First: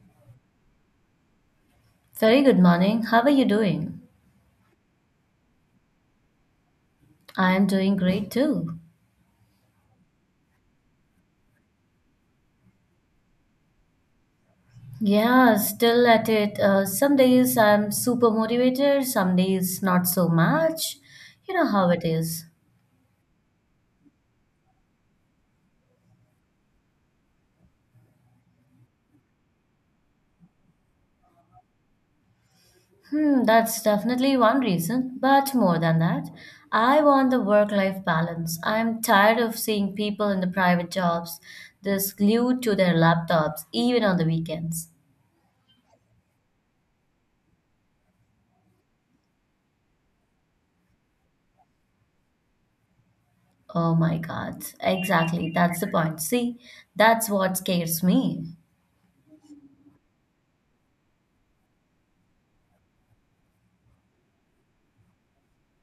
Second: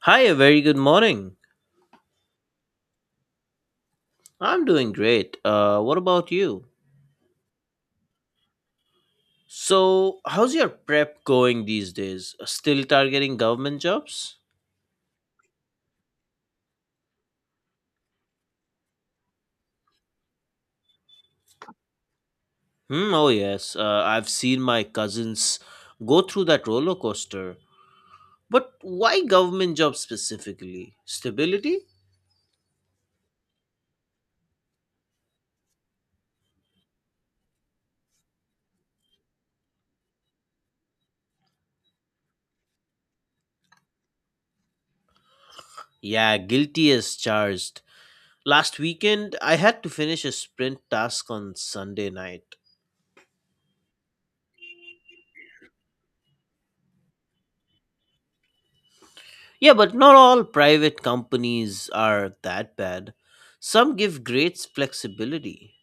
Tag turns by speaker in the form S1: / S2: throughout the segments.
S1: Hi, a very good morning.
S2: Very good morning. How are you doing?
S1: I'm doing great. What about you?
S2: I am doing great too.
S1: So, how's your prep going these days? Still targeting government jobs?
S2: Yeah, still at it. Some days I'm super motivated, some days not so much. You know how it is.
S1: Hmm, oh, yes. I've seen my cousins go through that roller coaster. But why government jobs specifically? Stability?
S2: Hmm, that's definitely one reason, but more than that, I want the work-life balance. I'm tired of seeing people in the private jobs this glued to their laptops, even on the weekends.
S1: Yeah, guilty as charged. Last weekend, I had to finish a sprint task on Sunday night.
S2: Oh my God, exactly. That's the point. See, that's what scares me.
S1: Yeah, but not all private companies are that bad. Some give great flexibility.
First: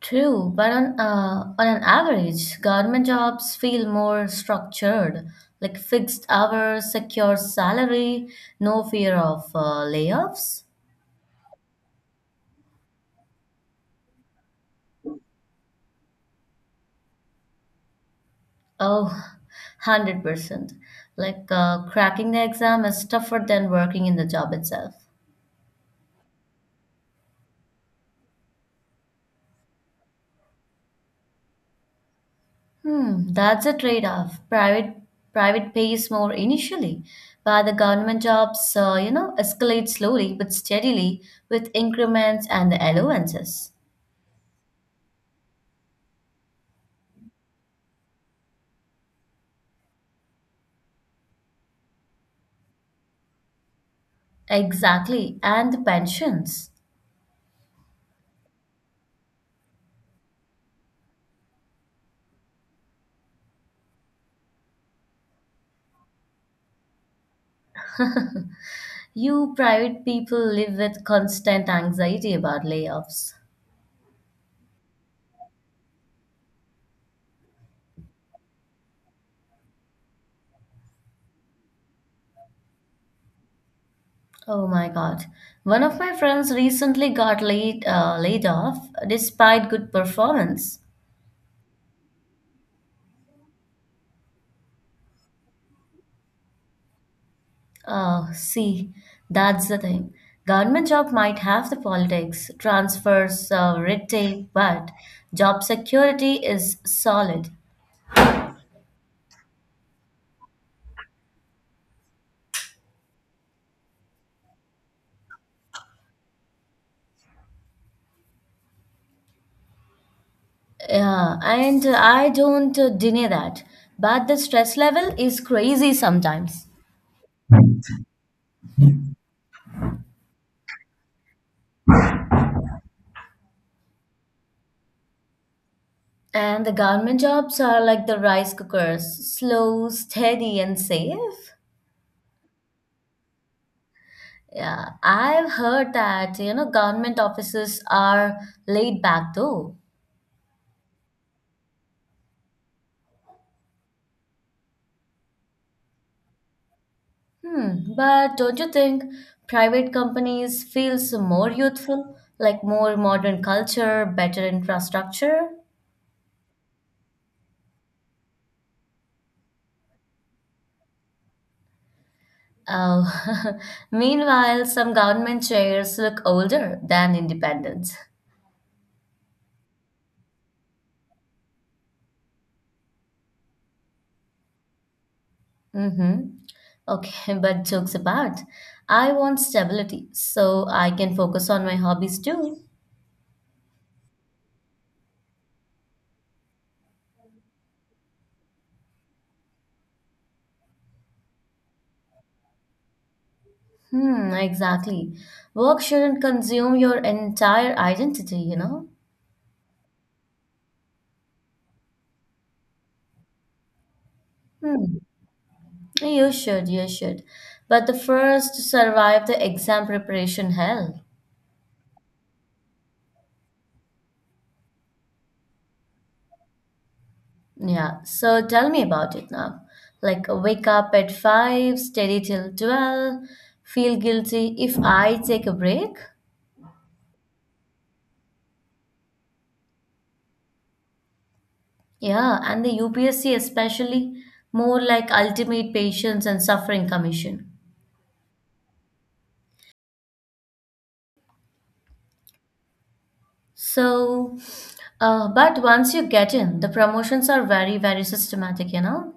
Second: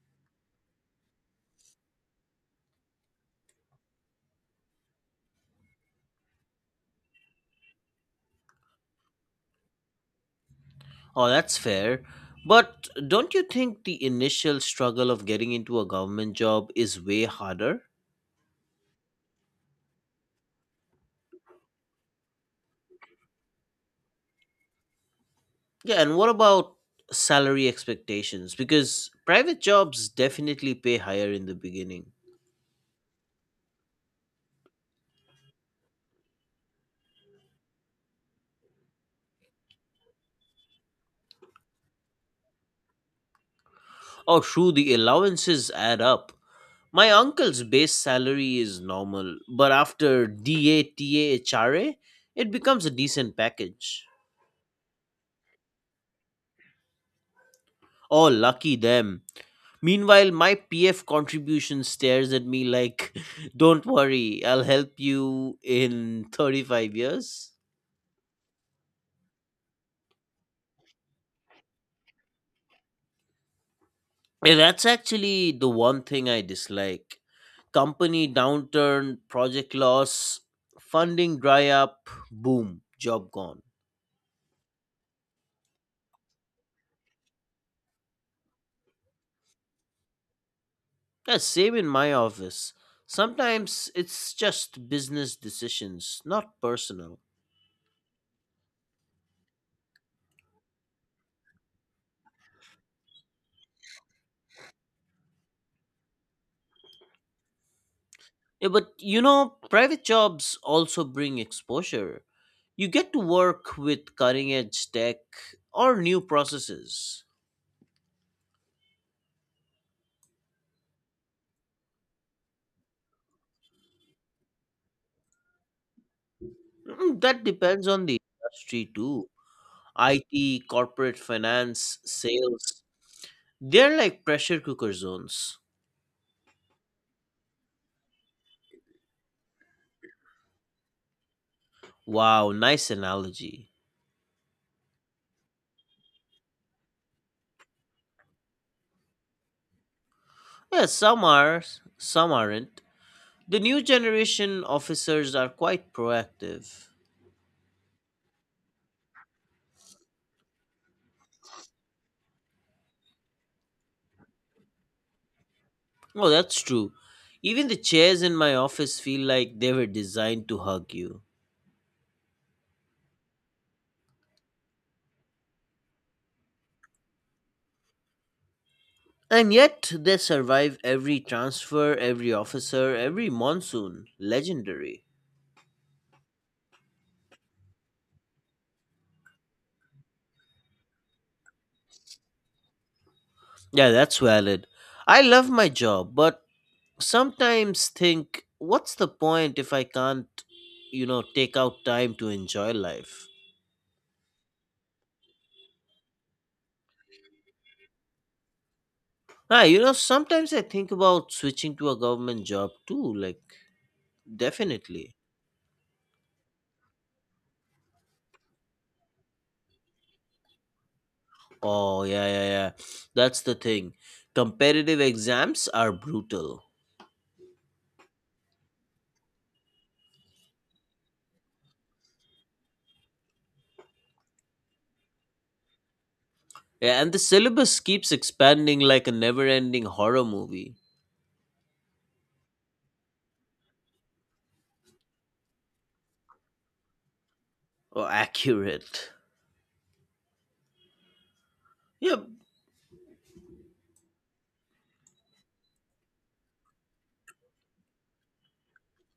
S2: True, but on an average, government jobs feel more structured, like fixed hours, secure salary, no fear of layoffs.
S1: Oh, that's fair. But don't you think the initial struggle of getting into a government job is way harder?
S2: Oh, 100%. Like cracking the exam is tougher than working in the job itself.
S1: Yeah, and what about salary expectations? Because private jobs definitely pay higher in the beginning.
S2: Hmm, that's a trade-off. Private pays more initially, but the government jobs, escalate slowly but steadily with increments and the allowances.
S1: Oh, true, the allowances add up. My uncle's base salary is normal, but after DA TA HRA, it becomes a decent package.
S2: Exactly, and the pensions.
S1: Oh, lucky them. Meanwhile, my PF contribution stares at me like, don't worry, I'll help you in 35 years.
S2: You private people live with constant anxiety about layoffs.
S1: Yeah, that's actually the one thing I dislike. Company downturn, project loss, funding dry up, boom, job gone.
S2: Oh my God. One of my friends recently got laid off despite good performance.
S1: Yeah, same in my office. Sometimes it's just business decisions, not personal.
S2: See, that's the thing. Government job might have the politics, transfers, red tape, but job security is solid.
S1: Yeah, but you know, private jobs also bring exposure. You get to work with cutting edge tech or new processes.
S2: Yeah, and I don't deny that. But the stress level is crazy sometimes.
S1: Mm. That depends on the industry too. IT, corporate finance, sales, they're like pressure cooker zones.
S2: And the government jobs are like the rice cookers, slow, steady, and safe.
S1: Wow, nice analogy.
S2: Yeah, I've heard that, government offices are laid back though.
S1: Yeah, some are, some aren't. The new generation officers are quite proactive.
S2: Hmm, but don't you think private companies feels more youthful, like more modern culture, better infrastructure?
S1: Oh, that's true. Even the chairs in my office feel like they were designed to hug you.
S2: Oh, meanwhile, some government chairs look older than independents.
S1: And yet, they survive every transfer, every officer, every monsoon. Legendary.
S2: Mm-hmm. Okay, but jokes apart, I want stability so I can focus on my hobbies too.
S1: Yeah, that's valid. I love my job, but sometimes think, what's the point if I can't, take out time to enjoy life?
S2: Hmm, exactly. Work shouldn't consume your entire identity, you know?
S1: Ah, sometimes I think about switching to a government job too, like,
S2: Hmm,
S1: definitely.
S2: you should, you should. But the first to survive the exam preparation hell.
S1: Oh, yeah, yeah, yeah. That's the thing. Competitive exams are brutal.
S2: Yeah, so tell me about it now. Like, wake up at 5, study till 12, feel guilty if I take a break?
S1: Yeah, and the syllabus keeps expanding like a never ending horror movie.
S2: Yeah, and the UPSC especially more like ultimate patience and suffering commission.
S1: Or accurate. Yeah,
S2: So, but once you get in, the promotions are very, very systematic, you know?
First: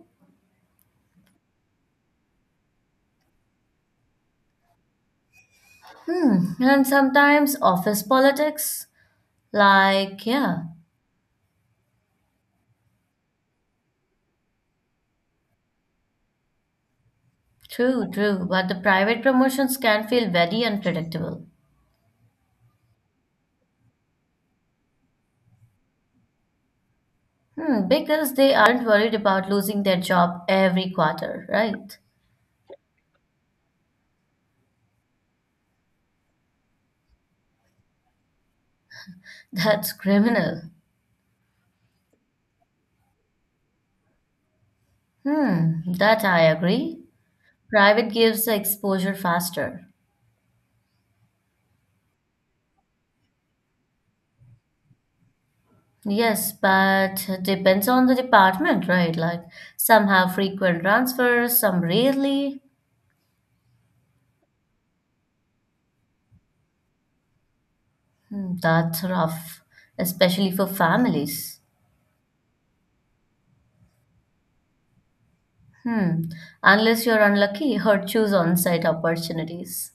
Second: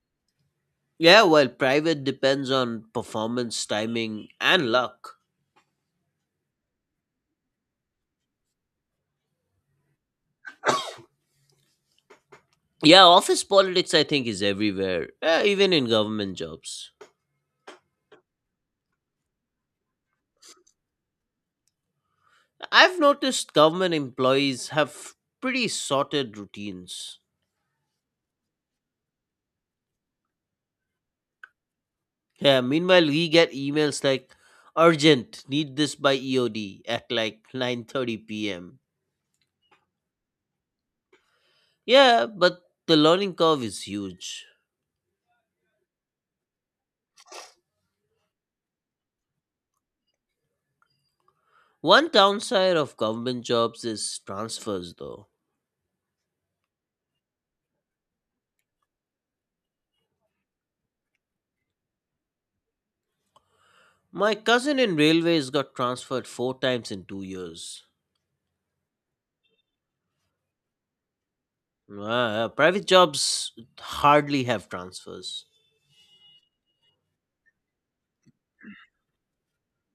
S1: yeah, while private depends on performance, timing, and luck.
S2: Hmm. And sometimes office politics, like, yeah,
S1: Yeah, office politics, I think, is everywhere, even in government jobs.
S2: true, true. But the private promotions can feel very unpredictable.
S1: I've noticed government employees have pretty sorted routines.
S2: Hmm, because they aren't worried about losing their job every quarter, right?
S1: Yeah, meanwhile we get emails like urgent, need this by EOD at like 9:30 p.m.
S2: That's criminal.
S1: Yeah, but the learning curve is huge.
S2: Hmm, that I agree. Private gives the exposure faster.
S1: One downside of government jobs is transfers though.
S2: Yes, but depends on the department, right? Like some have frequent transfers, some rarely.
S1: My cousin in railways got transferred 4 times in 2 years.
S2: Hmm, that's rough, especially for families.
S1: Private jobs hardly have transfers.
S2: Hmm. Unless you're unlucky or choose on-site opportunities.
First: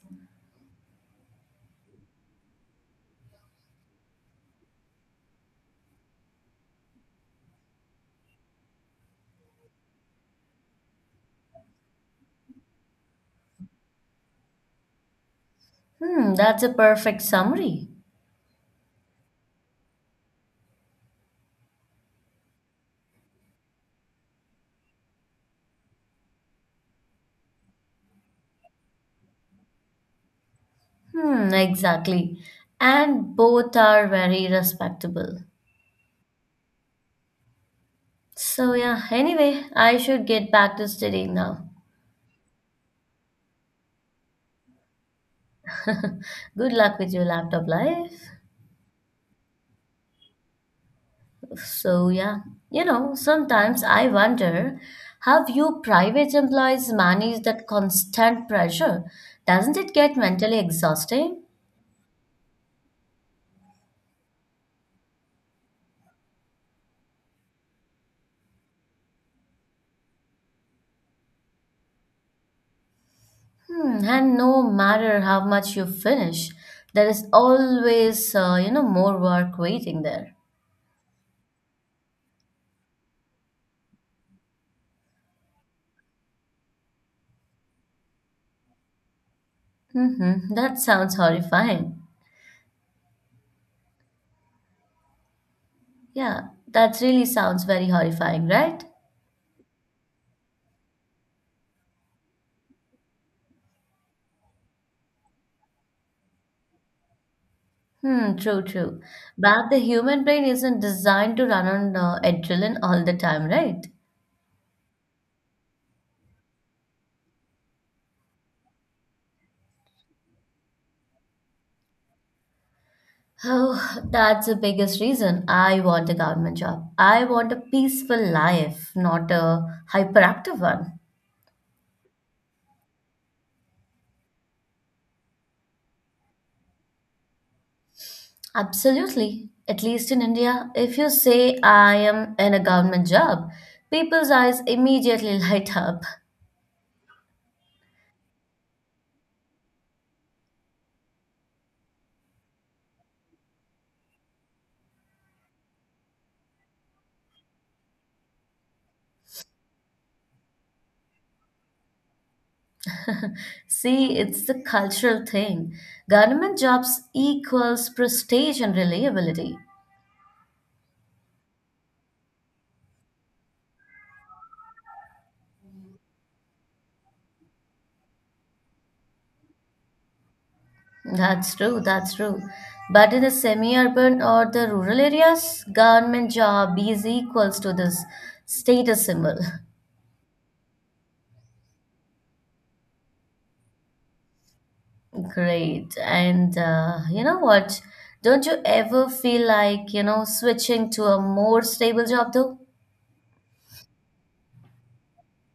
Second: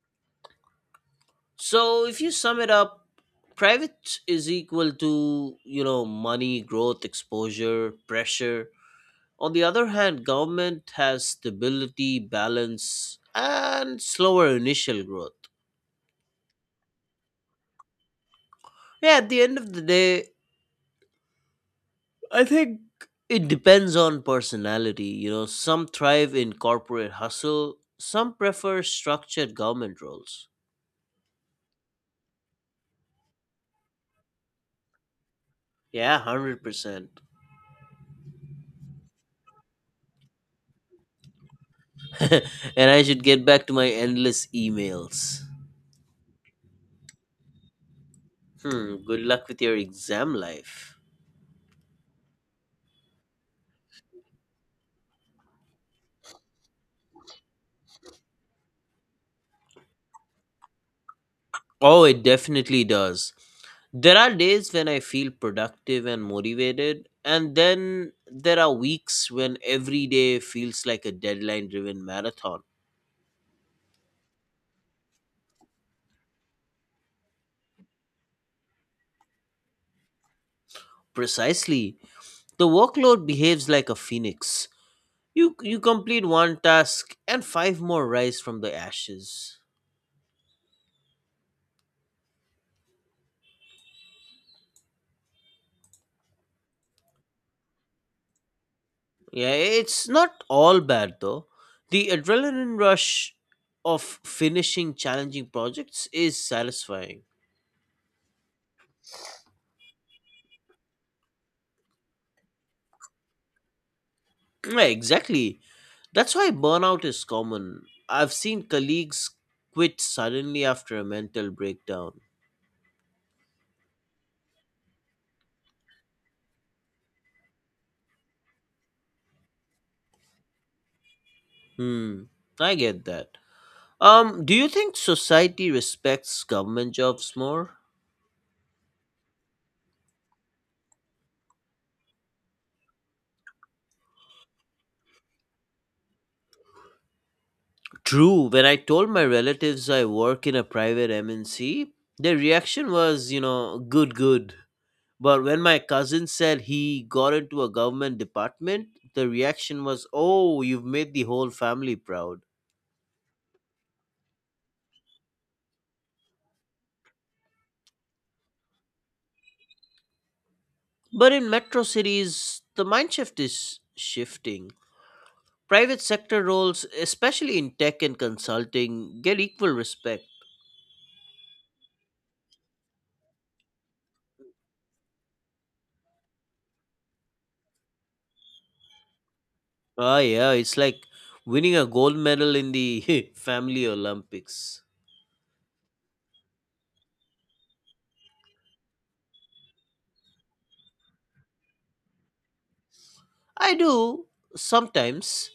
S1: So if you sum it up, private is equal to, money, growth, exposure, pressure. On the other hand, government has stability, balance, and slower initial growth.
S2: Hmm, that's a perfect summary.
S1: Yeah, at the end of the day, I think it depends on personality. Some thrive in corporate hustle, some prefer structured government roles.
S2: Hmm, exactly. And both are very respectable.
S1: Yeah, 100%.
S2: So yeah, anyway, I should get back to studying now.
S1: And I should get back to my endless emails.
S2: Good luck with your laptop life.
S1: Hmm, good luck with your exam life.
S2: So, yeah, sometimes I wonder how you private employees manage that constant pressure? Doesn't it get mentally exhausting?
S1: Oh, it definitely does. There are days when I feel productive and motivated, and then there are weeks when every day feels like a deadline driven marathon.
S2: Hmm, and no matter how much you finish, there is always, more work waiting there.
S1: Precisely. The workload behaves like a phoenix. You complete one task and five more rise from the ashes.
S2: Mm-hmm, that sounds horrifying. Yeah, that really sounds very horrifying, right?
S1: Yeah, it's not all bad though. The adrenaline rush of finishing challenging projects is satisfying.
S2: Hmm, true, true. But the human brain isn't designed to run on adrenaline all the time, right?
S1: Yeah, exactly. That's why burnout is common. I've seen colleagues quit suddenly after a mental breakdown.
S2: Oh, that's the biggest reason I want a government job. I want a peaceful life, not a hyperactive one.
S1: Hmm, I get that. Do you think society respects government jobs more?
S2: Absolutely. At least in India, if you say I am in a government job, people's eyes immediately light up.
S1: True, when I told my relatives I work in a private MNC, their reaction was, good, good. But when my cousin said he got into a government department, the reaction was, oh, you've made the whole family proud.
S2: See, it's the cultural thing. Government jobs equals prestige and reliability.
S1: But in metro cities, the mind shift is shifting. Private sector roles, especially in tech and consulting, get equal respect.
S2: That's true, that's true. But in the semi-urban or the rural areas, government job is equals to this status symbol.
S1: Ah, yeah, it's like winning a gold medal in the family Olympics.
S2: Great. And you know what? Don't you ever feel like, switching to a more stable job though?
S1: I do sometimes,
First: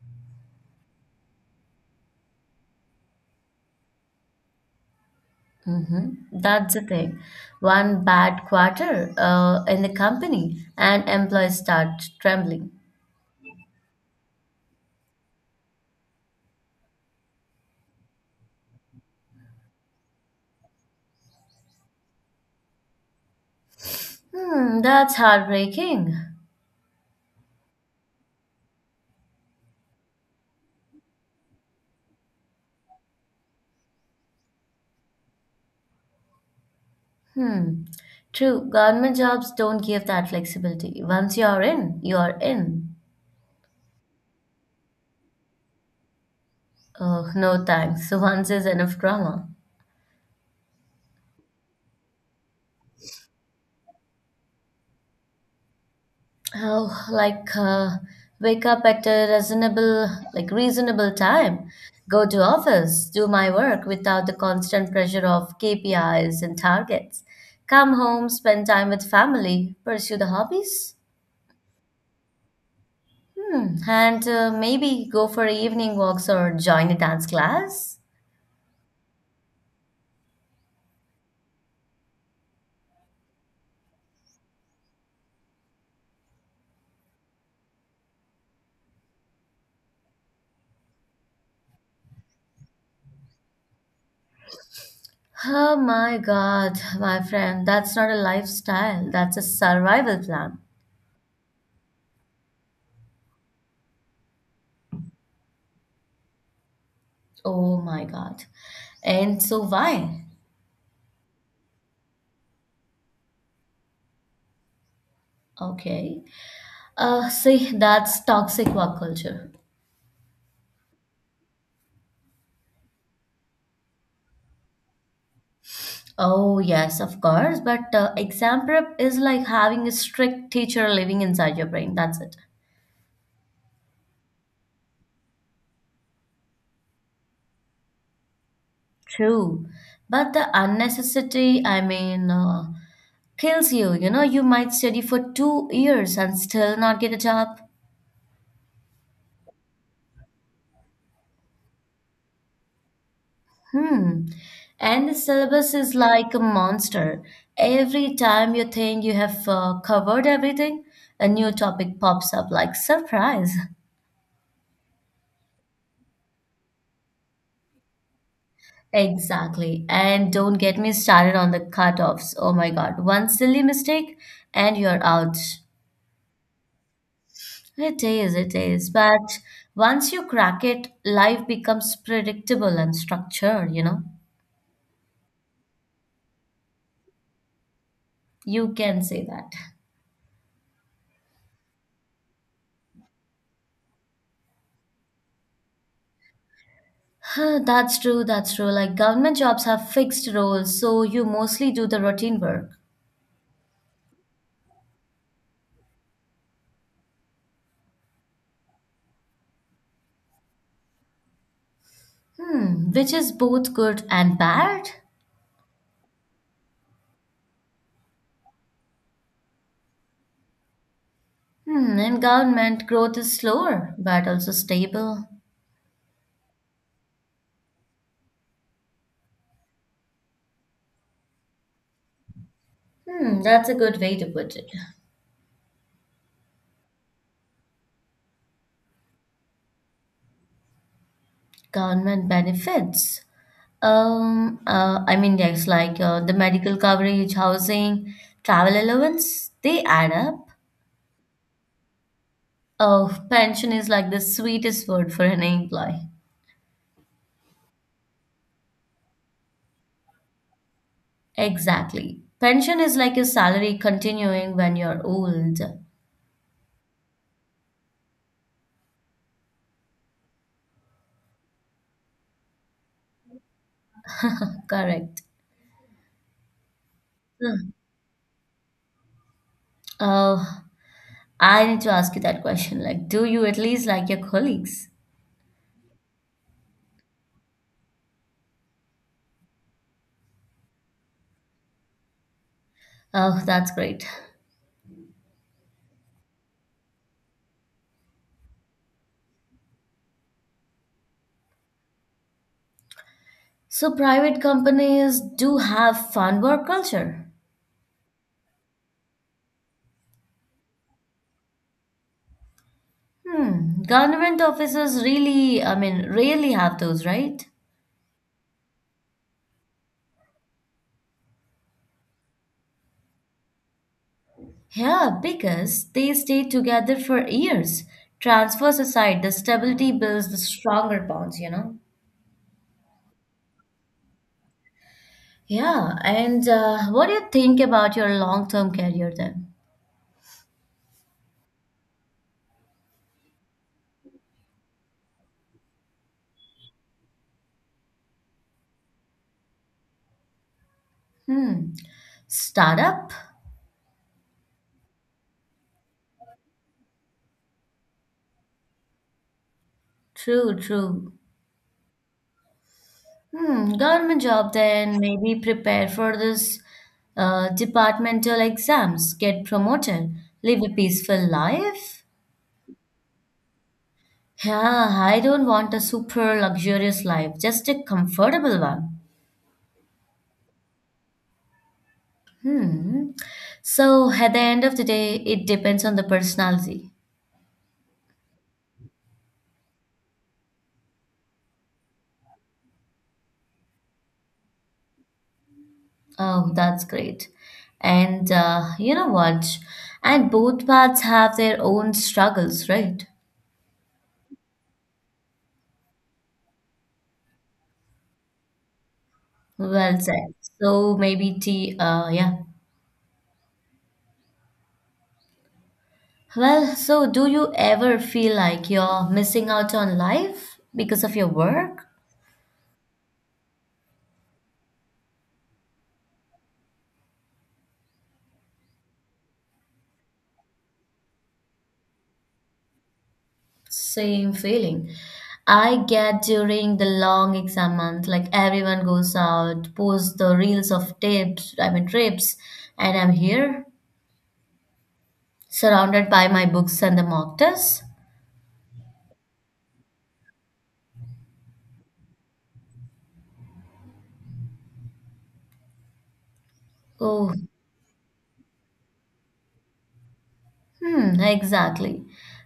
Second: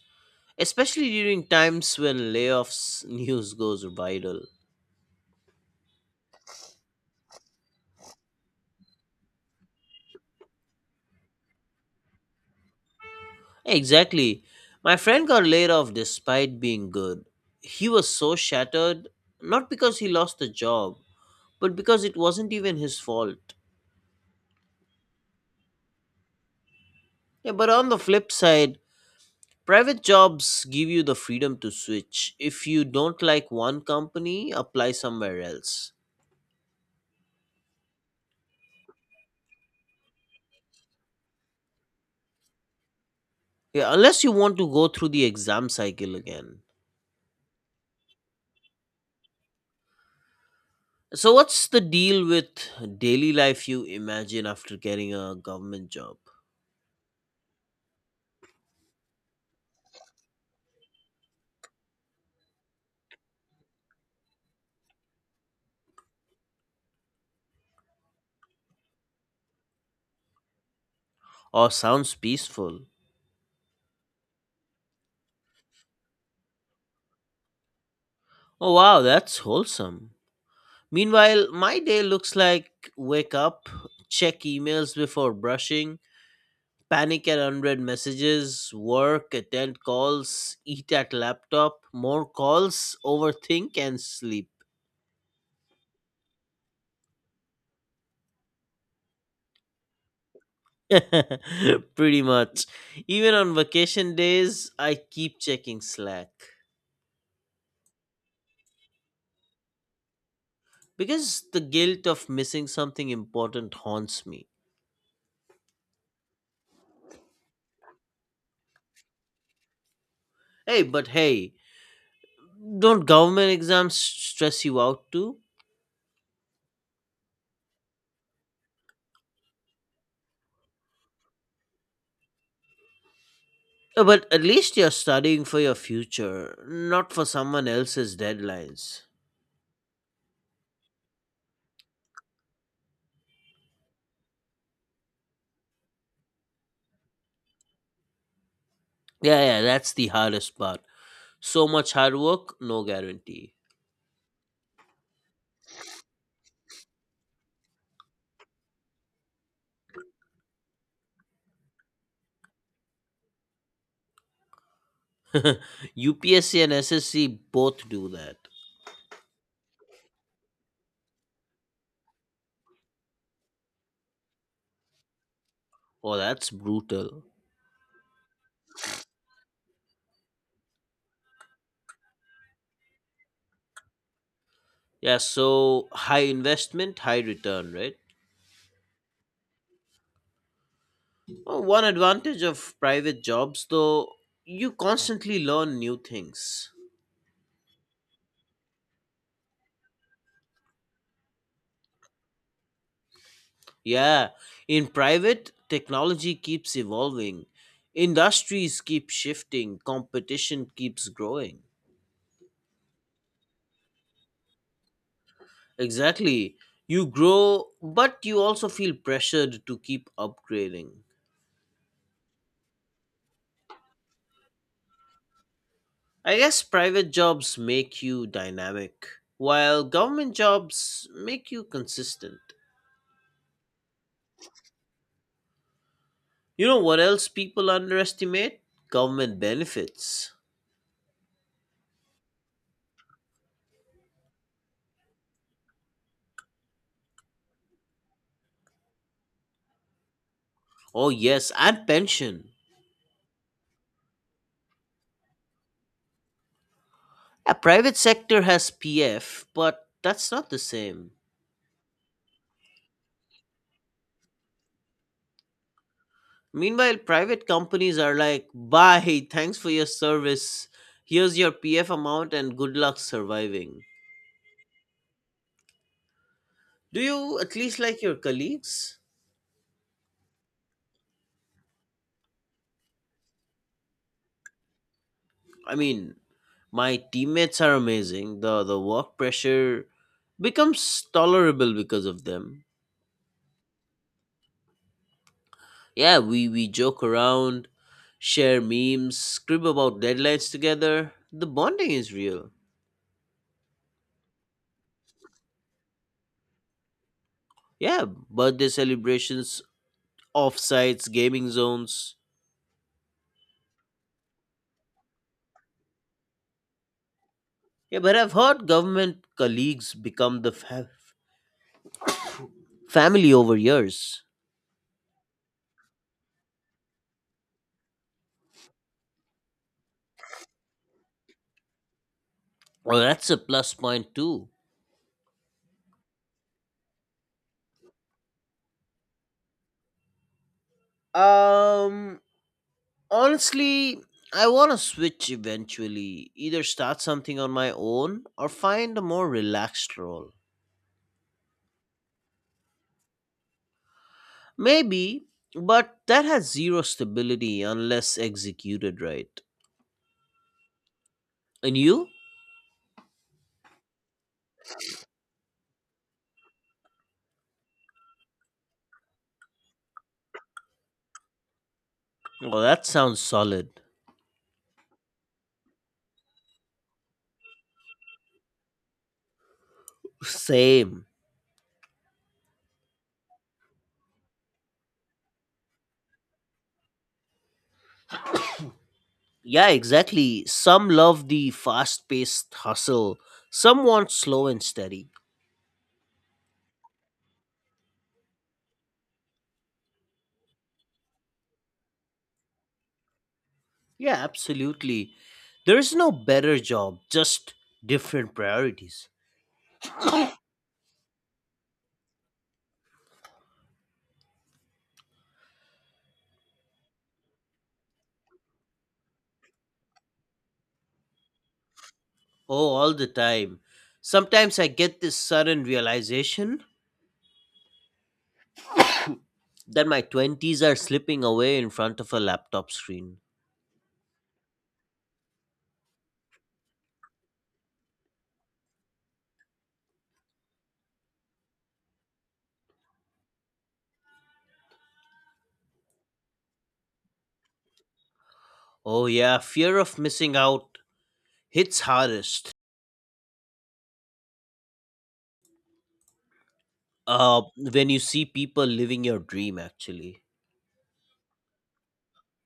S1: especially during times when layoffs news goes viral.
S2: Mm-hmm. That's the thing. One bad quarter in the company and employees start trembling.
S1: Exactly. My friend got laid off despite being good. He was so shattered, not because he lost the job, but because it wasn't even his fault.
S2: Hmm, that's heartbreaking.
S1: Yeah, but on the flip side, private jobs give you the freedom to switch. If you don't like one company, apply somewhere else.
S2: Hmm. True. Government jobs don't give that flexibility. Once you're in, you're in.
S1: Yeah, unless you want to go through the exam cycle again.
S2: Oh, no thanks. Once is enough drama.
S1: So, what's the deal with daily life you imagine after getting a government job?
S2: Oh, like wake up at a reasonable time, go to office, do my work without the constant pressure of KPIs and targets. Come home, spend time with family, pursue the hobbies.
S1: Oh, sounds peaceful.
S2: Hmm. And maybe go for evening walks or join a dance class.
S1: Oh, wow, that's wholesome. Meanwhile, my day looks like wake up, check emails before brushing, panic at unread messages, work, attend calls, eat at laptop, more calls, overthink, and sleep.
S2: Oh my God, my friend, that's not a lifestyle. That's a survival plan.
S1: Pretty much. Even on vacation days, I keep checking Slack
S2: Oh my God. And so why?
S1: because the guilt of missing something important haunts me.
S2: Okay. See, that's toxic work culture.
S1: Hey, but hey, don't government exams stress you out too?
S2: Oh, yes, of course. But exam prep is like having a strict teacher living inside your brain. That's it.
S1: But at least you're studying for your future, not for someone else's deadlines.
S2: True. But the unnecessity, I mean, kills you. You know, you might study for 2 years and still not get a job.
S1: Yeah, yeah, that's the hardest part. So much hard work, no guarantee.
S2: Hmm. And the syllabus is like a monster. Every time you think you have covered everything, a new topic pops up like surprise.
S1: UPSC and SSC both do that.
S2: Exactly. And don't get me started on the cutoffs. Oh my God. One silly mistake and you're out.
S1: Oh, that's brutal.
S2: It is, it is. But once you crack it, life becomes predictable and structured, you know?
S1: Yeah, so high investment, high return, right?
S2: You can say that.
S1: Oh, one advantage of private jobs, though, you constantly learn new things.
S2: Huh, that's true, that's true. Like government jobs have fixed roles, so you mostly do the routine work.
S1: Yeah, in private, technology keeps evolving, industries keep shifting, competition keeps growing.
S2: Hmm, which is both good and bad.
S1: Exactly. You grow, but you also feel pressured to keep upgrading.
S2: Hmm, in government, growth is slower, but also stable.
S1: I guess private jobs make you dynamic, while government jobs make you consistent.
S2: Hmm, that's a good way to put it.
S1: You know what else people underestimate? Government benefits.
S2: Government benefits. I mean, yes, like the medical coverage, housing, travel allowance, they add up.
S1: Oh, yes, and pension.
S2: Oh, pension is like the sweetest word for an employee.
S1: A private sector has PF, but that's not the same.
S2: Exactly. Pension is like your salary continuing when you're old.
S1: Meanwhile, private companies are like, bye, thanks for your service. Here's your PF amount and good luck surviving.
S2: Correct.
S1: Do you at
S2: Hmm.
S1: least like your colleagues?
S2: Oh, I need to ask you that question. Like, do you at least like your colleagues?
S1: I mean, my teammates are amazing. The work pressure becomes tolerable because of them.
S2: Oh, that's great.
S1: Yeah, we joke around, share memes, scribble about deadlines together. The bonding is real.
S2: So private companies do have fun work culture.
S1: Yeah, birthday celebrations, offsites, gaming zones.
S2: Hmm. Government offices really, I mean, rarely have those, right?
S1: Yeah, but I've heard government colleagues become the family over years.
S2: Yeah, because they stay together for years. Transfers aside, the stability builds the stronger bonds, you know?
S1: Well, that's a plus point too.
S2: Yeah, and what do you think about your long-term career then?
S1: Um, Honestly, I want to switch eventually, either start something on my own or find a more relaxed role.
S2: Hmm, startup?
S1: Maybe, but that has zero stability unless executed right.
S2: True, true.
S1: And you?
S2: Hmm, government job then, maybe prepare for this departmental exams, get promoted, live a peaceful life.
S1: Oh, that sounds solid.
S2: Yeah, I don't want a super luxurious life, just a comfortable one.
S1: Same.
S2: Hmm. So at the end of the day, it depends on the personality.
S1: Yeah, exactly. Some love the fast paced hustle, some want slow and steady.
S2: Oh, that's great. And you know what? And both paths have their own struggles, right?
S1: Yeah, absolutely. There is no better job, just different priorities.
S2: Well said. So maybe tea, yeah. Well, so do you ever feel like you're missing out on life because of your work?
S1: Oh, all the time. Sometimes I get this sudden realization that my 20s are slipping away in front of a laptop screen.
S2: Same feeling. I get during the long exam month, like everyone goes out, posts the reels of tips, I mean trips, and I'm here surrounded by my books and the mock tests.
S1: Oh, yeah, fear of missing out hits hardest
S2: Oh.
S1: when you see people living your dream, actually.
S2: Hmm, exactly.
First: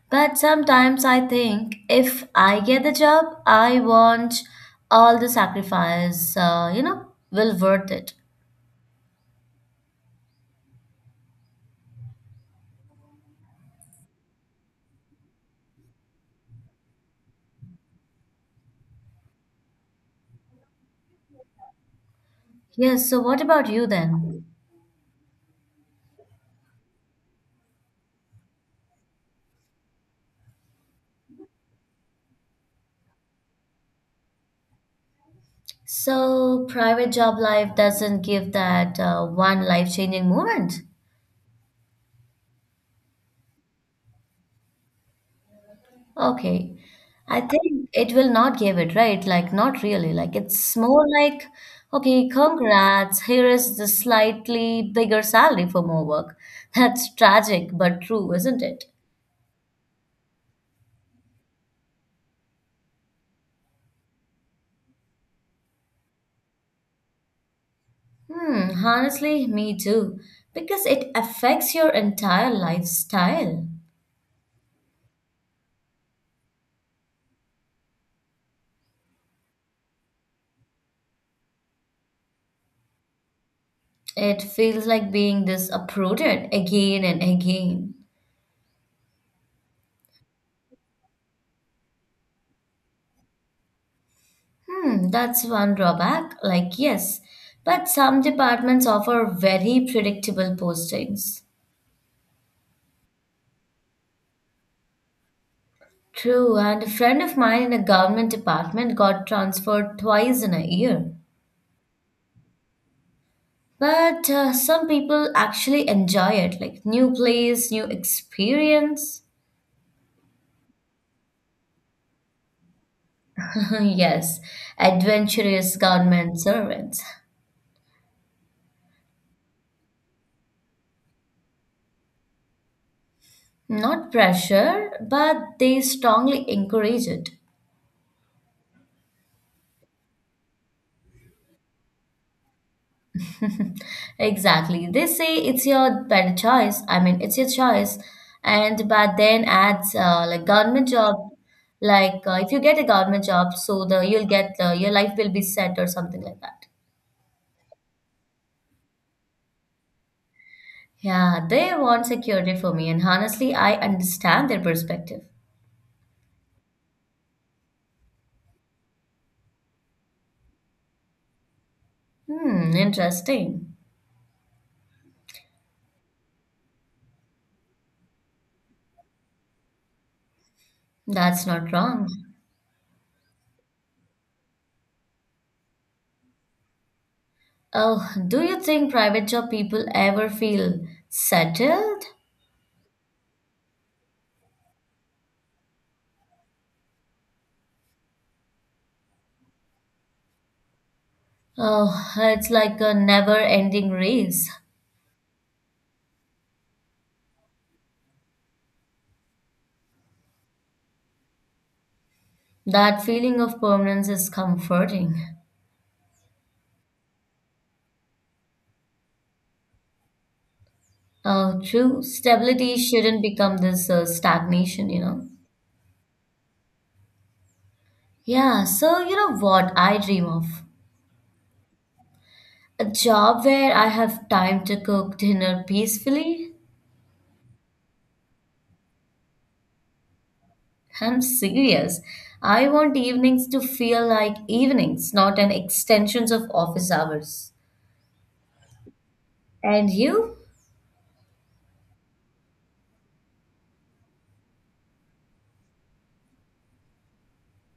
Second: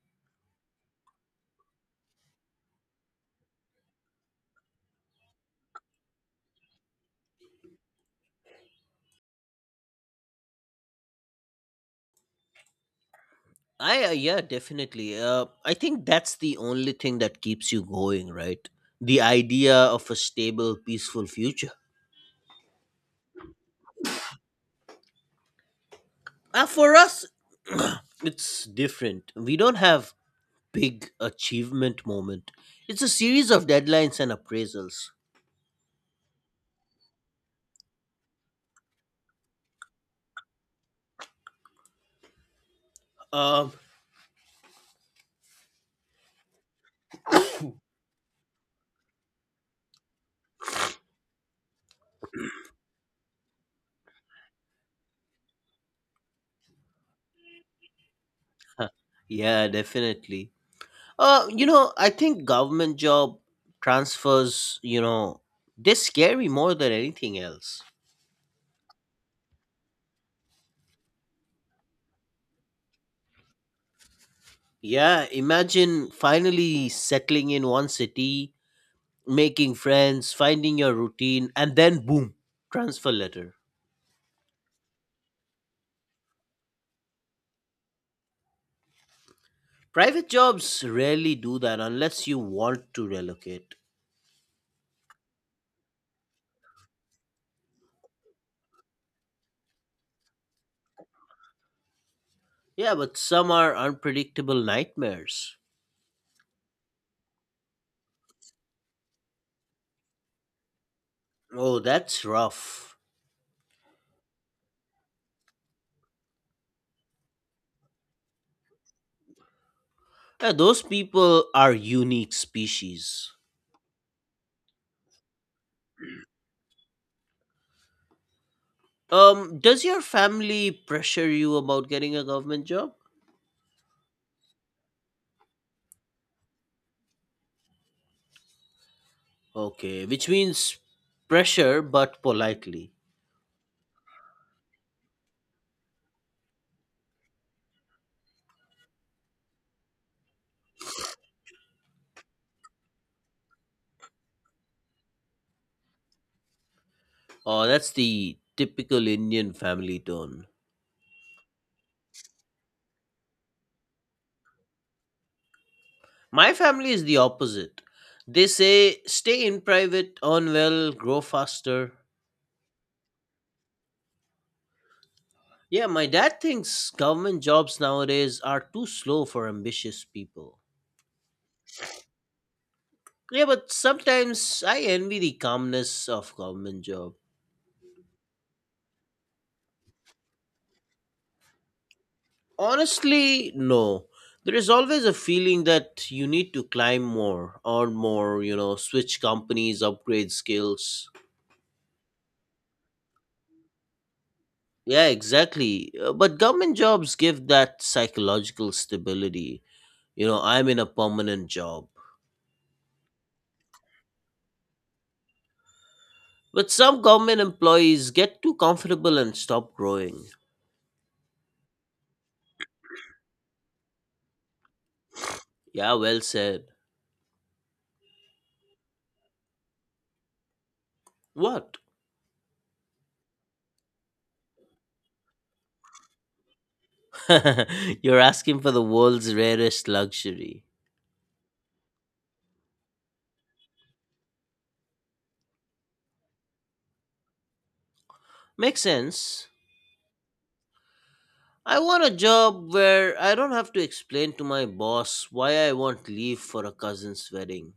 S2: But sometimes I think if I get the job, I want all the sacrifice, will worth it.
S1: Yeah, definitely. I think that's the only thing that keeps you going, right? The idea of a stable, peaceful future.
S2: Yes, so what about you then?
S1: For us, it's different. We don't have big achievement moment. It's a series of deadlines and appraisals.
S2: So private job life doesn't give that one life-changing moment.
S1: Um,
S2: Okay. I think it will not give it, right? Like, not really. Like, it's more like, okay, congrats. Here is the slightly bigger salary for more work. That's tragic, but true, isn't it?
S1: yeah, definitely. I think government job transfers, they scare me more than anything else.
S2: Hmm, honestly, me too. Because it affects your entire lifestyle.
S1: Yeah, imagine finally settling in one city, making friends, finding your routine, and then boom, transfer letter.
S2: It feels like being disappointed again and again.
S1: Private jobs rarely do that unless you want to relocate.
S2: Hmm, that's one drawback. Like, yes, but some departments offer very predictable postings.
S1: Yeah, but some are unpredictable nightmares.
S2: True, and a friend of mine in a government department got transferred twice in a year.
S1: Oh, that's rough.
S2: But some people actually enjoy it, like new place, new experience.
S1: Yeah, those people are unique species.
S2: Yes, adventurous government servants.
S1: Does your family pressure you about getting a government job?
S2: Not pressure, but they strongly encourage it.
S1: Okay, which means pressure but politely.
S2: Exactly. They say it's your better choice. I mean, it's your choice. And but then adds like government job, like if you get a government job, so the you'll get your life will be set or something like that.
S1: Oh, that's the typical Indian family tone.
S2: Yeah, they want security for me, and honestly, I understand their perspective.
S1: My family is the opposite. They say stay in private, earn well, grow faster.
S2: Hmm, interesting.
S1: Yeah, my dad thinks government jobs nowadays are too slow for ambitious people.
S2: That's not wrong.
S1: Yeah, but sometimes I envy the calmness of government job.
S2: Oh, do you think private job people ever feel settled?
S1: Honestly, no. There is always a feeling that you need to climb more, earn more, switch companies, upgrade skills.
S2: Oh, it's like a never-ending race.
S1: Yeah, exactly. But government jobs give that psychological stability. I'm in a permanent job.
S2: That feeling of permanence is comforting.
S1: But some government employees get too comfortable and stop growing.
S2: True stability shouldn't become this stagnation.
S1: Yeah, well said.
S2: Yeah, so you know what I dream of?
S1: What?
S2: A job where I have time to cook dinner peacefully.
S1: You're asking for the world's rarest luxury.
S2: I'm serious. I want evenings to feel like evenings, not an extensions of office hours.
S1: Makes sense.
S2: And you?
S1: I want a job where I don't have to explain to my boss why I want leave for a cousin's wedding.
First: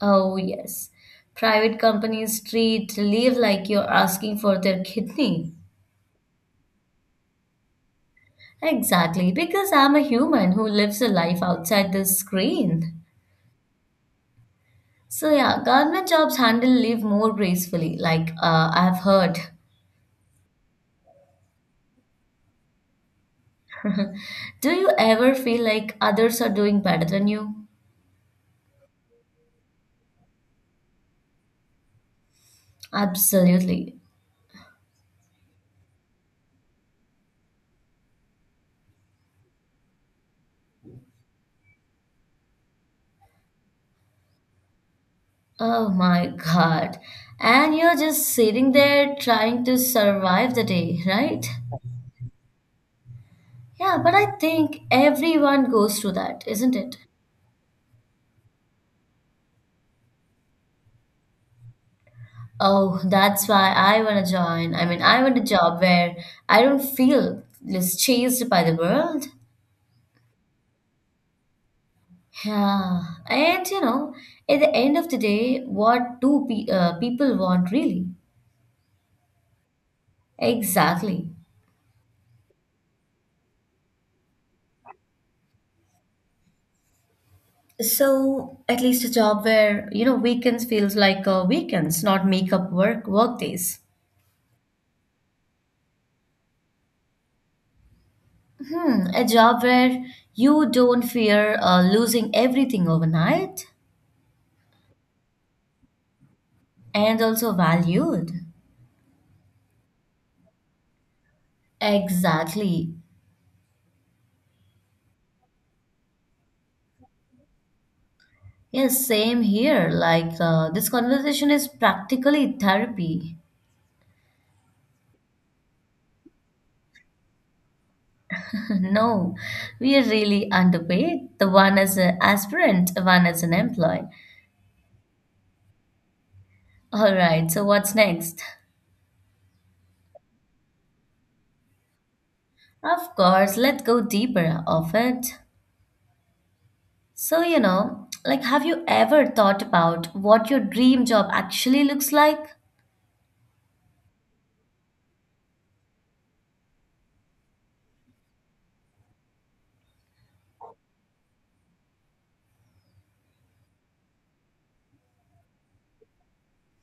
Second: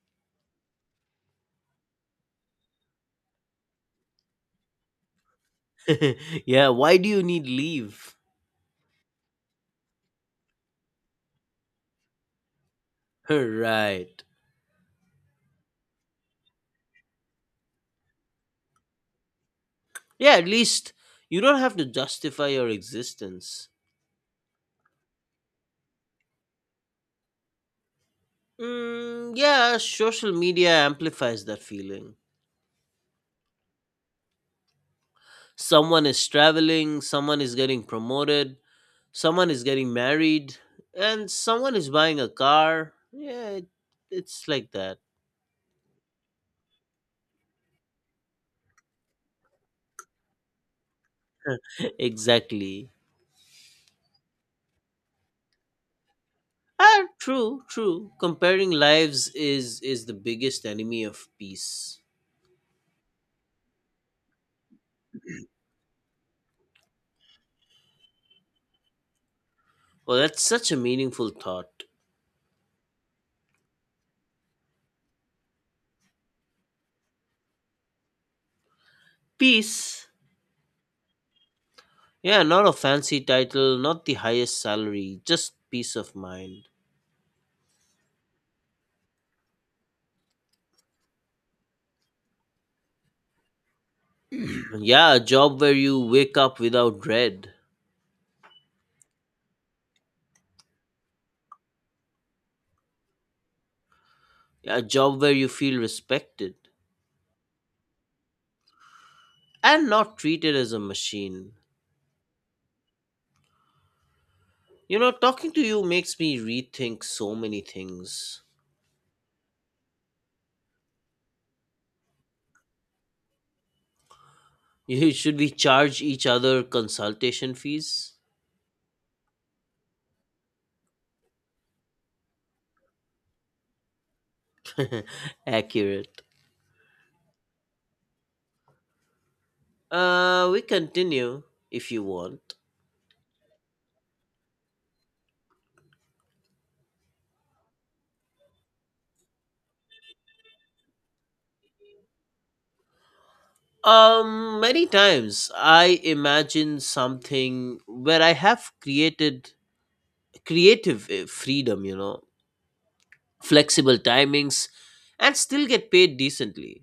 S2: Oh, yes. Private companies treat leave like you're asking for their kidney.
S1: Yeah, why do you need leave?
S2: Exactly, because I'm a human who lives a life outside the screen.
S1: Right.
S2: So yeah, government jobs handle leave more gracefully, like I've heard.
S1: Yeah, at least you don't have to justify your existence.
S2: Do you ever feel like others are doing better than you?
S1: Mm, yeah, social media amplifies that feeling.
S2: Absolutely.
S1: Someone is traveling, someone is getting promoted, someone is getting married, and someone is buying a car. Yeah, it's like that.
S2: Oh my God. And you're just sitting there trying to survive the day, right?
S1: Exactly.
S2: Yeah, but I think everyone goes through that, isn't it?
S1: Ah, true, true. Comparing lives is the biggest enemy of peace.
S2: Oh, that's why I want to join. I mean, I want a job where I don't feel just chased by the world.
S1: Well, that's such a meaningful thought.
S2: Yeah, and you know, at the end of the day, what do people want really?
S1: Peace.
S2: Exactly.
S1: Yeah, not a fancy title, not the highest salary, just peace of mind.
S2: So, at least a job where, weekends feels like weekends, not make up work days.
S1: Yeah, a job where you wake up without dread.
S2: Hmm, a job where you don't fear losing everything overnight
S1: Yeah, a job where you feel respected
S2: and also valued.
S1: and not treated as a machine.
S2: Exactly.
S1: Talking to you makes me rethink so many things.
S2: Yes, same here. Like, this conversation is practically therapy.
S1: Should we charge each other consultation fees?
S2: No, we are really underpaid. The one as an aspirant, one as an employee.
S1: Accurate.
S2: All right, so what's next?
S1: We continue if you want.
S2: Of course, let's go deeper of it. So, you know, like, have you ever thought about what your dream job actually looks like?
S1: Many times I imagine something where I have created creative eh, freedom, flexible timings, and still get paid decently.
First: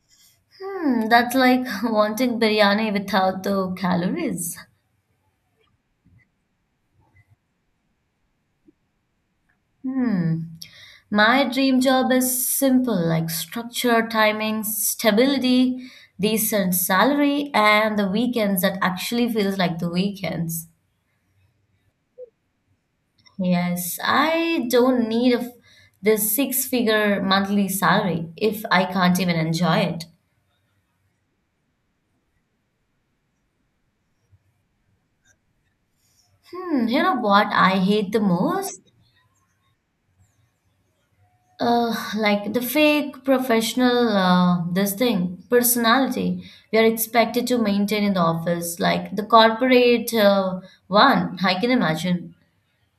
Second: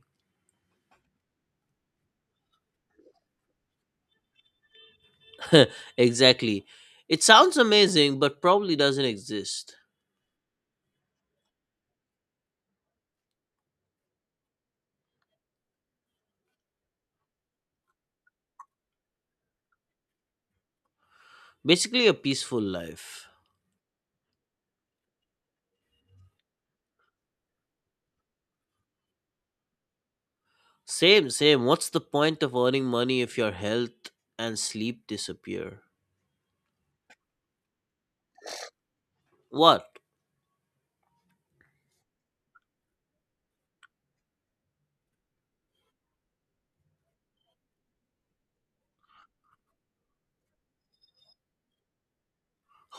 S2: Hmm, that's like wanting biryani without the calories.
S1: Exactly. It sounds amazing, but probably doesn't exist.
S2: Hmm. My dream job is simple like structure, timing, stability, decent salary, and the weekends that actually feels like the weekends.
S1: Basically, a peaceful life.
S2: Yes, I don't need a f this six-figure monthly salary if I can't even enjoy it.
S1: Same, same. What's the point of earning money if your health and sleep disappear?
S2: Hmm, you know what I hate the most?
S1: What?
S2: Like the fake professional this thing personality we are expected to maintain in the office, like the corporate one I can imagine.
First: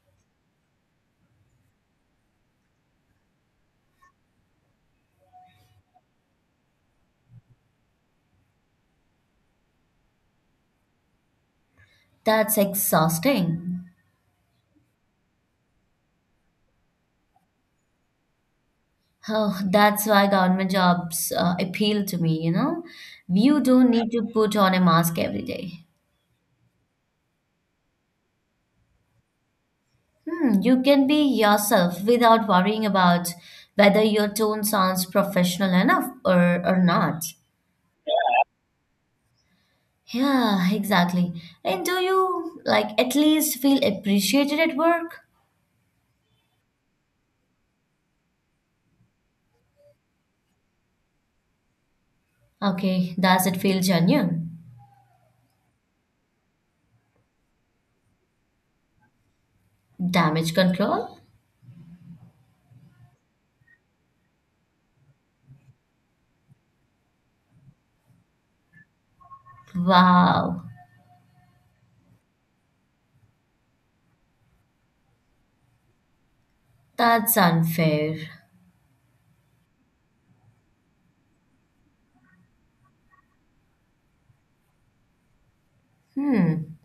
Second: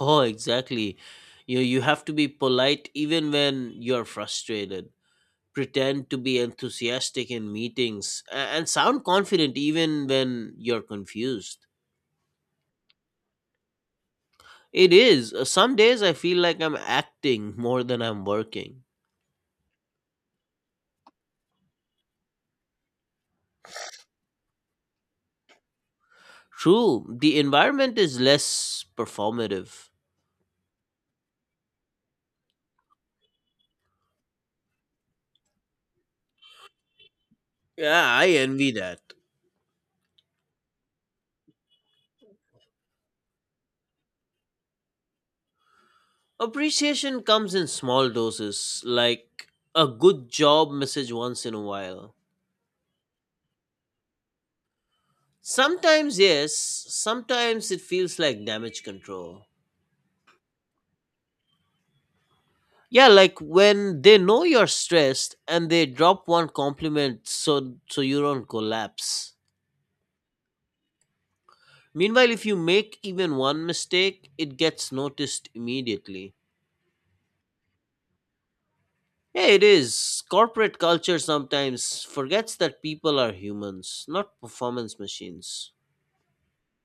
S1: Oh, exactly. You have to be polite even when you're frustrated. Pretend to be enthusiastic in meetings and sound confident even when you're confused.
S2: That's exhausting.
S1: It is. Some days I feel like I'm acting more than I'm working.
S2: Oh, that's why government jobs appeal to me, you know, you don't need to put on a mask every day.
S1: True, the environment is less performative.
S2: Hmm, you can be yourself without worrying about whether your tone sounds professional enough or not.
S1: Yeah, I envy that.
S2: Yeah, exactly. And do you, like, at least feel appreciated at work?
S1: Appreciation comes in small doses, like a good job message once in a while.
S2: Okay, does it feel genuine?
S1: Sometimes, yes. Sometimes it feels like damage control.
S2: Damage control?
S1: Yeah, like when they know you're stressed and they drop one compliment so you don't collapse.
S2: Wow,
S1: Meanwhile, if you make even one mistake, it gets noticed immediately.
S2: that's unfair.
S1: Yeah, it is. Corporate culture sometimes forgets that people are humans, not performance machines.
S2: Hmm.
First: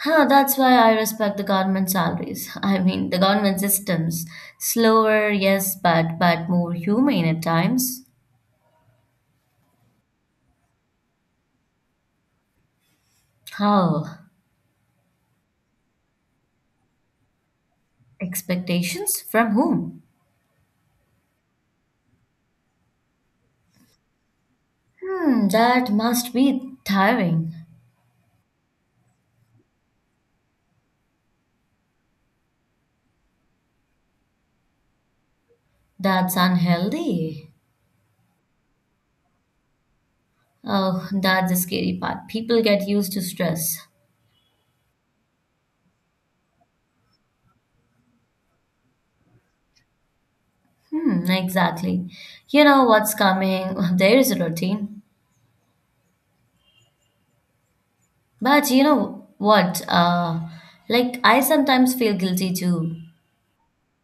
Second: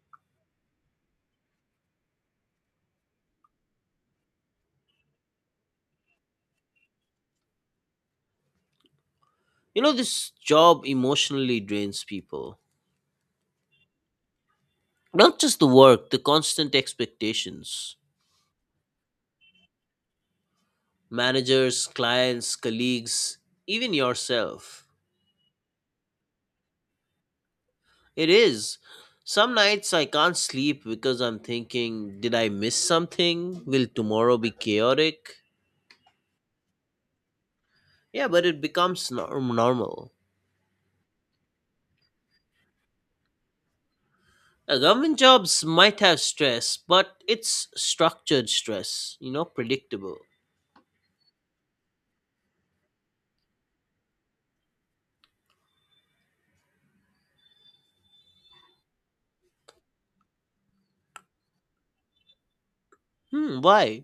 S2: Huh, that's why I respect the government salaries. I mean, the government systems. Slower, yes, but more humane at times.
S1: This job emotionally drains people.
S2: How?
S1: Not just the work, the constant expectations.
S2: Expectations from whom?
S1: Managers, clients, colleagues, even yourself.
S2: Hmm, that must be tiring.
S1: It is. Some nights I can't sleep because I'm thinking, did I miss something? Will tomorrow be chaotic?
S2: That's unhealthy.
S1: Yeah, but it becomes normal.
S2: Oh, that's the scary part. People get used to stress.
S1: Government jobs might have stress, but it's structured stress, predictable.
S2: Hmm, exactly. You know what's coming. There is a routine. But you know what? Like, I sometimes feel guilty too
S1: Hmm, why?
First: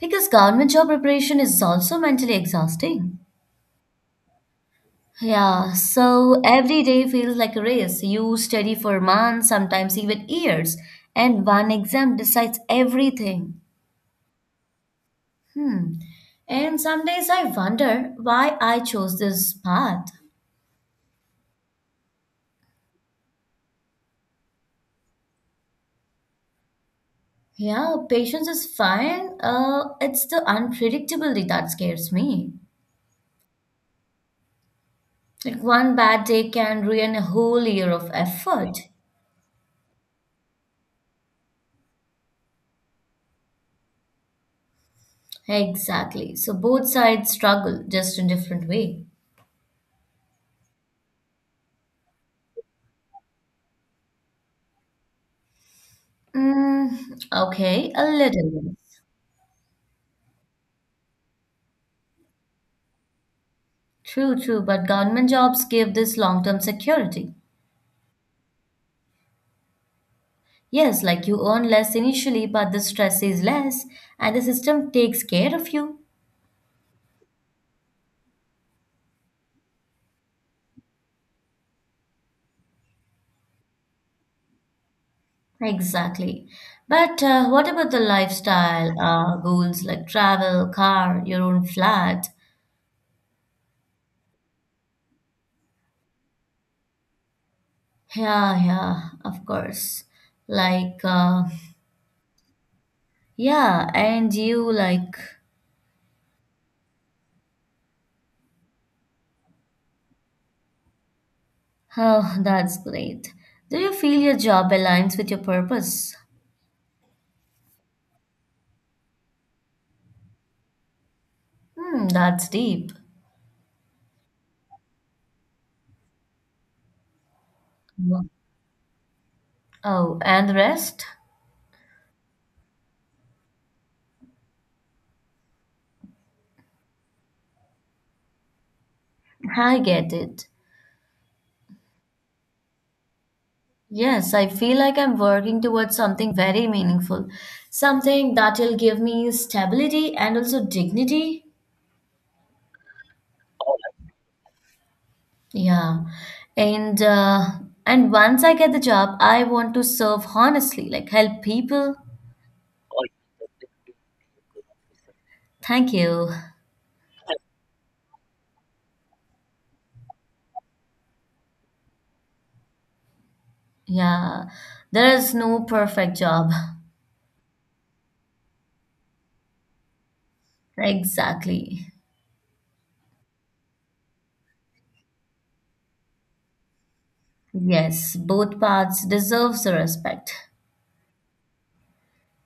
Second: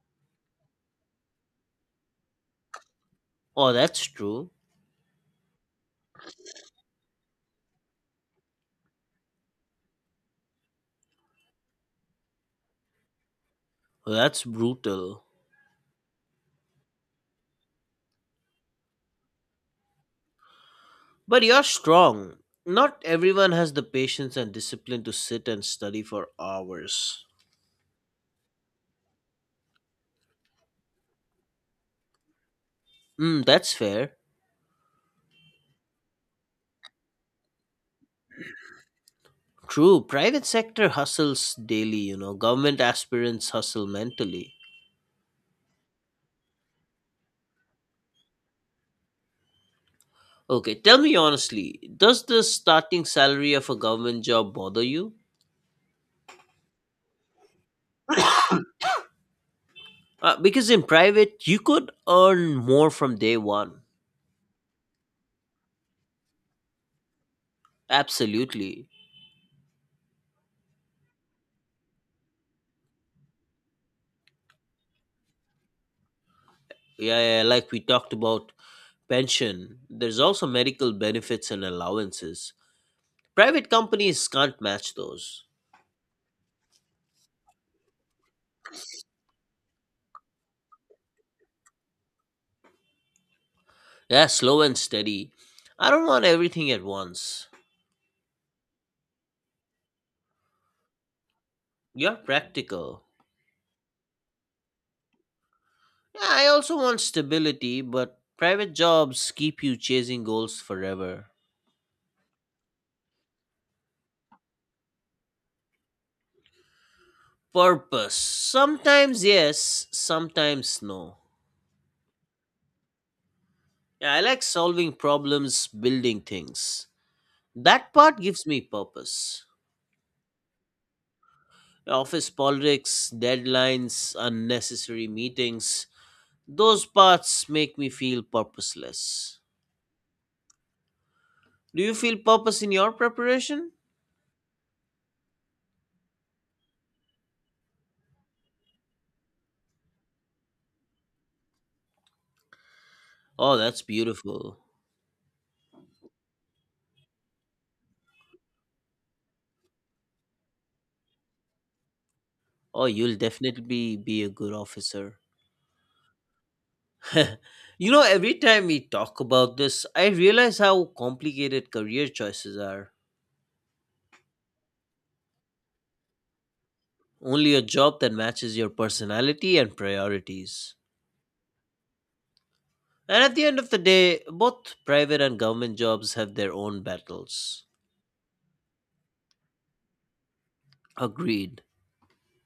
S2: because government job preparation is also mentally exhausting.
S1: Oh, that's true.
S2: Yeah, so every day feels like a race. You study for months, sometimes even years, and one exam decides everything.
S1: That's brutal.
S2: Hmm. And some days I wonder why I chose this path.
S1: But you're strong. Not everyone has the patience and discipline to sit and study for hours.
S2: Yeah, patience is fine. It's the unpredictability that scares me.
S1: Mm, that's fair.
S2: Like, one bad day can ruin a whole year of effort.
S1: True. Private sector hustles daily. Government aspirants hustle mentally.
S2: Exactly. So both sides struggle, just in different way.
S1: Okay, tell me honestly, does the starting salary of a government job bother you?
S2: Mm, okay, a little. Bit.
S1: Because in private, you could earn more from day one.
S2: True, true. But government jobs give this long-term security.
S1: Absolutely.
S2: Yes, like you earn less initially, but the stress is less, and the system takes care of you.
S1: Yeah, yeah, yeah, like we talked about pension, there's also medical benefits and allowances. Private companies can't match those.
S2: Exactly. But what about the lifestyle goals like travel, car, your own flat?
S1: Yeah, slow and steady. I don't want everything at once.
S2: Yeah, yeah, of course. Like,
S1: You're practical.
S2: yeah, and you like,
S1: Yeah, I also want stability, but private jobs keep you chasing goals forever.
S2: oh, that's great. Do you feel your job aligns with your purpose?
S1: Purpose. Sometimes yes, sometimes no.
S2: Hmm, that's deep.
S1: Yeah, I like solving problems, building things. That part
S2: Yeah.
S1: gives me purpose.
S2: Oh, and the rest?
S1: Office politics, deadlines, unnecessary meetings, those parts make me feel purposeless.
S2: I get it.
S1: Do you feel purpose in your preparation?
S2: Yes, I feel like I'm working towards something very meaningful, something that will give me stability and also dignity.
S1: Oh, that's beautiful.
S2: Yeah, and and once I get the job, I want to serve honestly, like help people.
S1: Oh, you'll definitely be a good officer.
S2: Thank you.
S1: Every time we talk about this, I realize how complicated career choices are.
S2: Yeah, there is no perfect job.
S1: Only a job that matches your personality and priorities.
S2: Exactly.
S1: And at the end of the day, both private and government jobs have their own battles.
S2: Yes, both paths deserves the respect.
S1: Agreed.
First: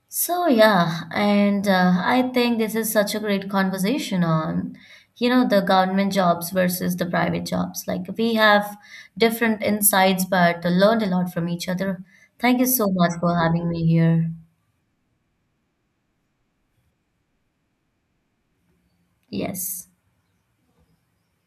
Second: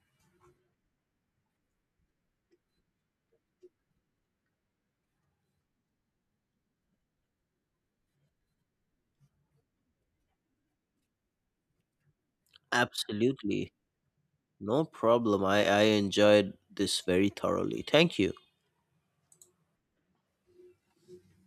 S2: So yeah, and I think this is such a great conversation on, you know, the government jobs versus the private jobs. Like, we have different insights, but learned a lot from each other. Thank you so much for having
S1: Absolutely.
S2: me here.
S1: No problem. I enjoyed this very thoroughly. Thank you.
S2: Yes.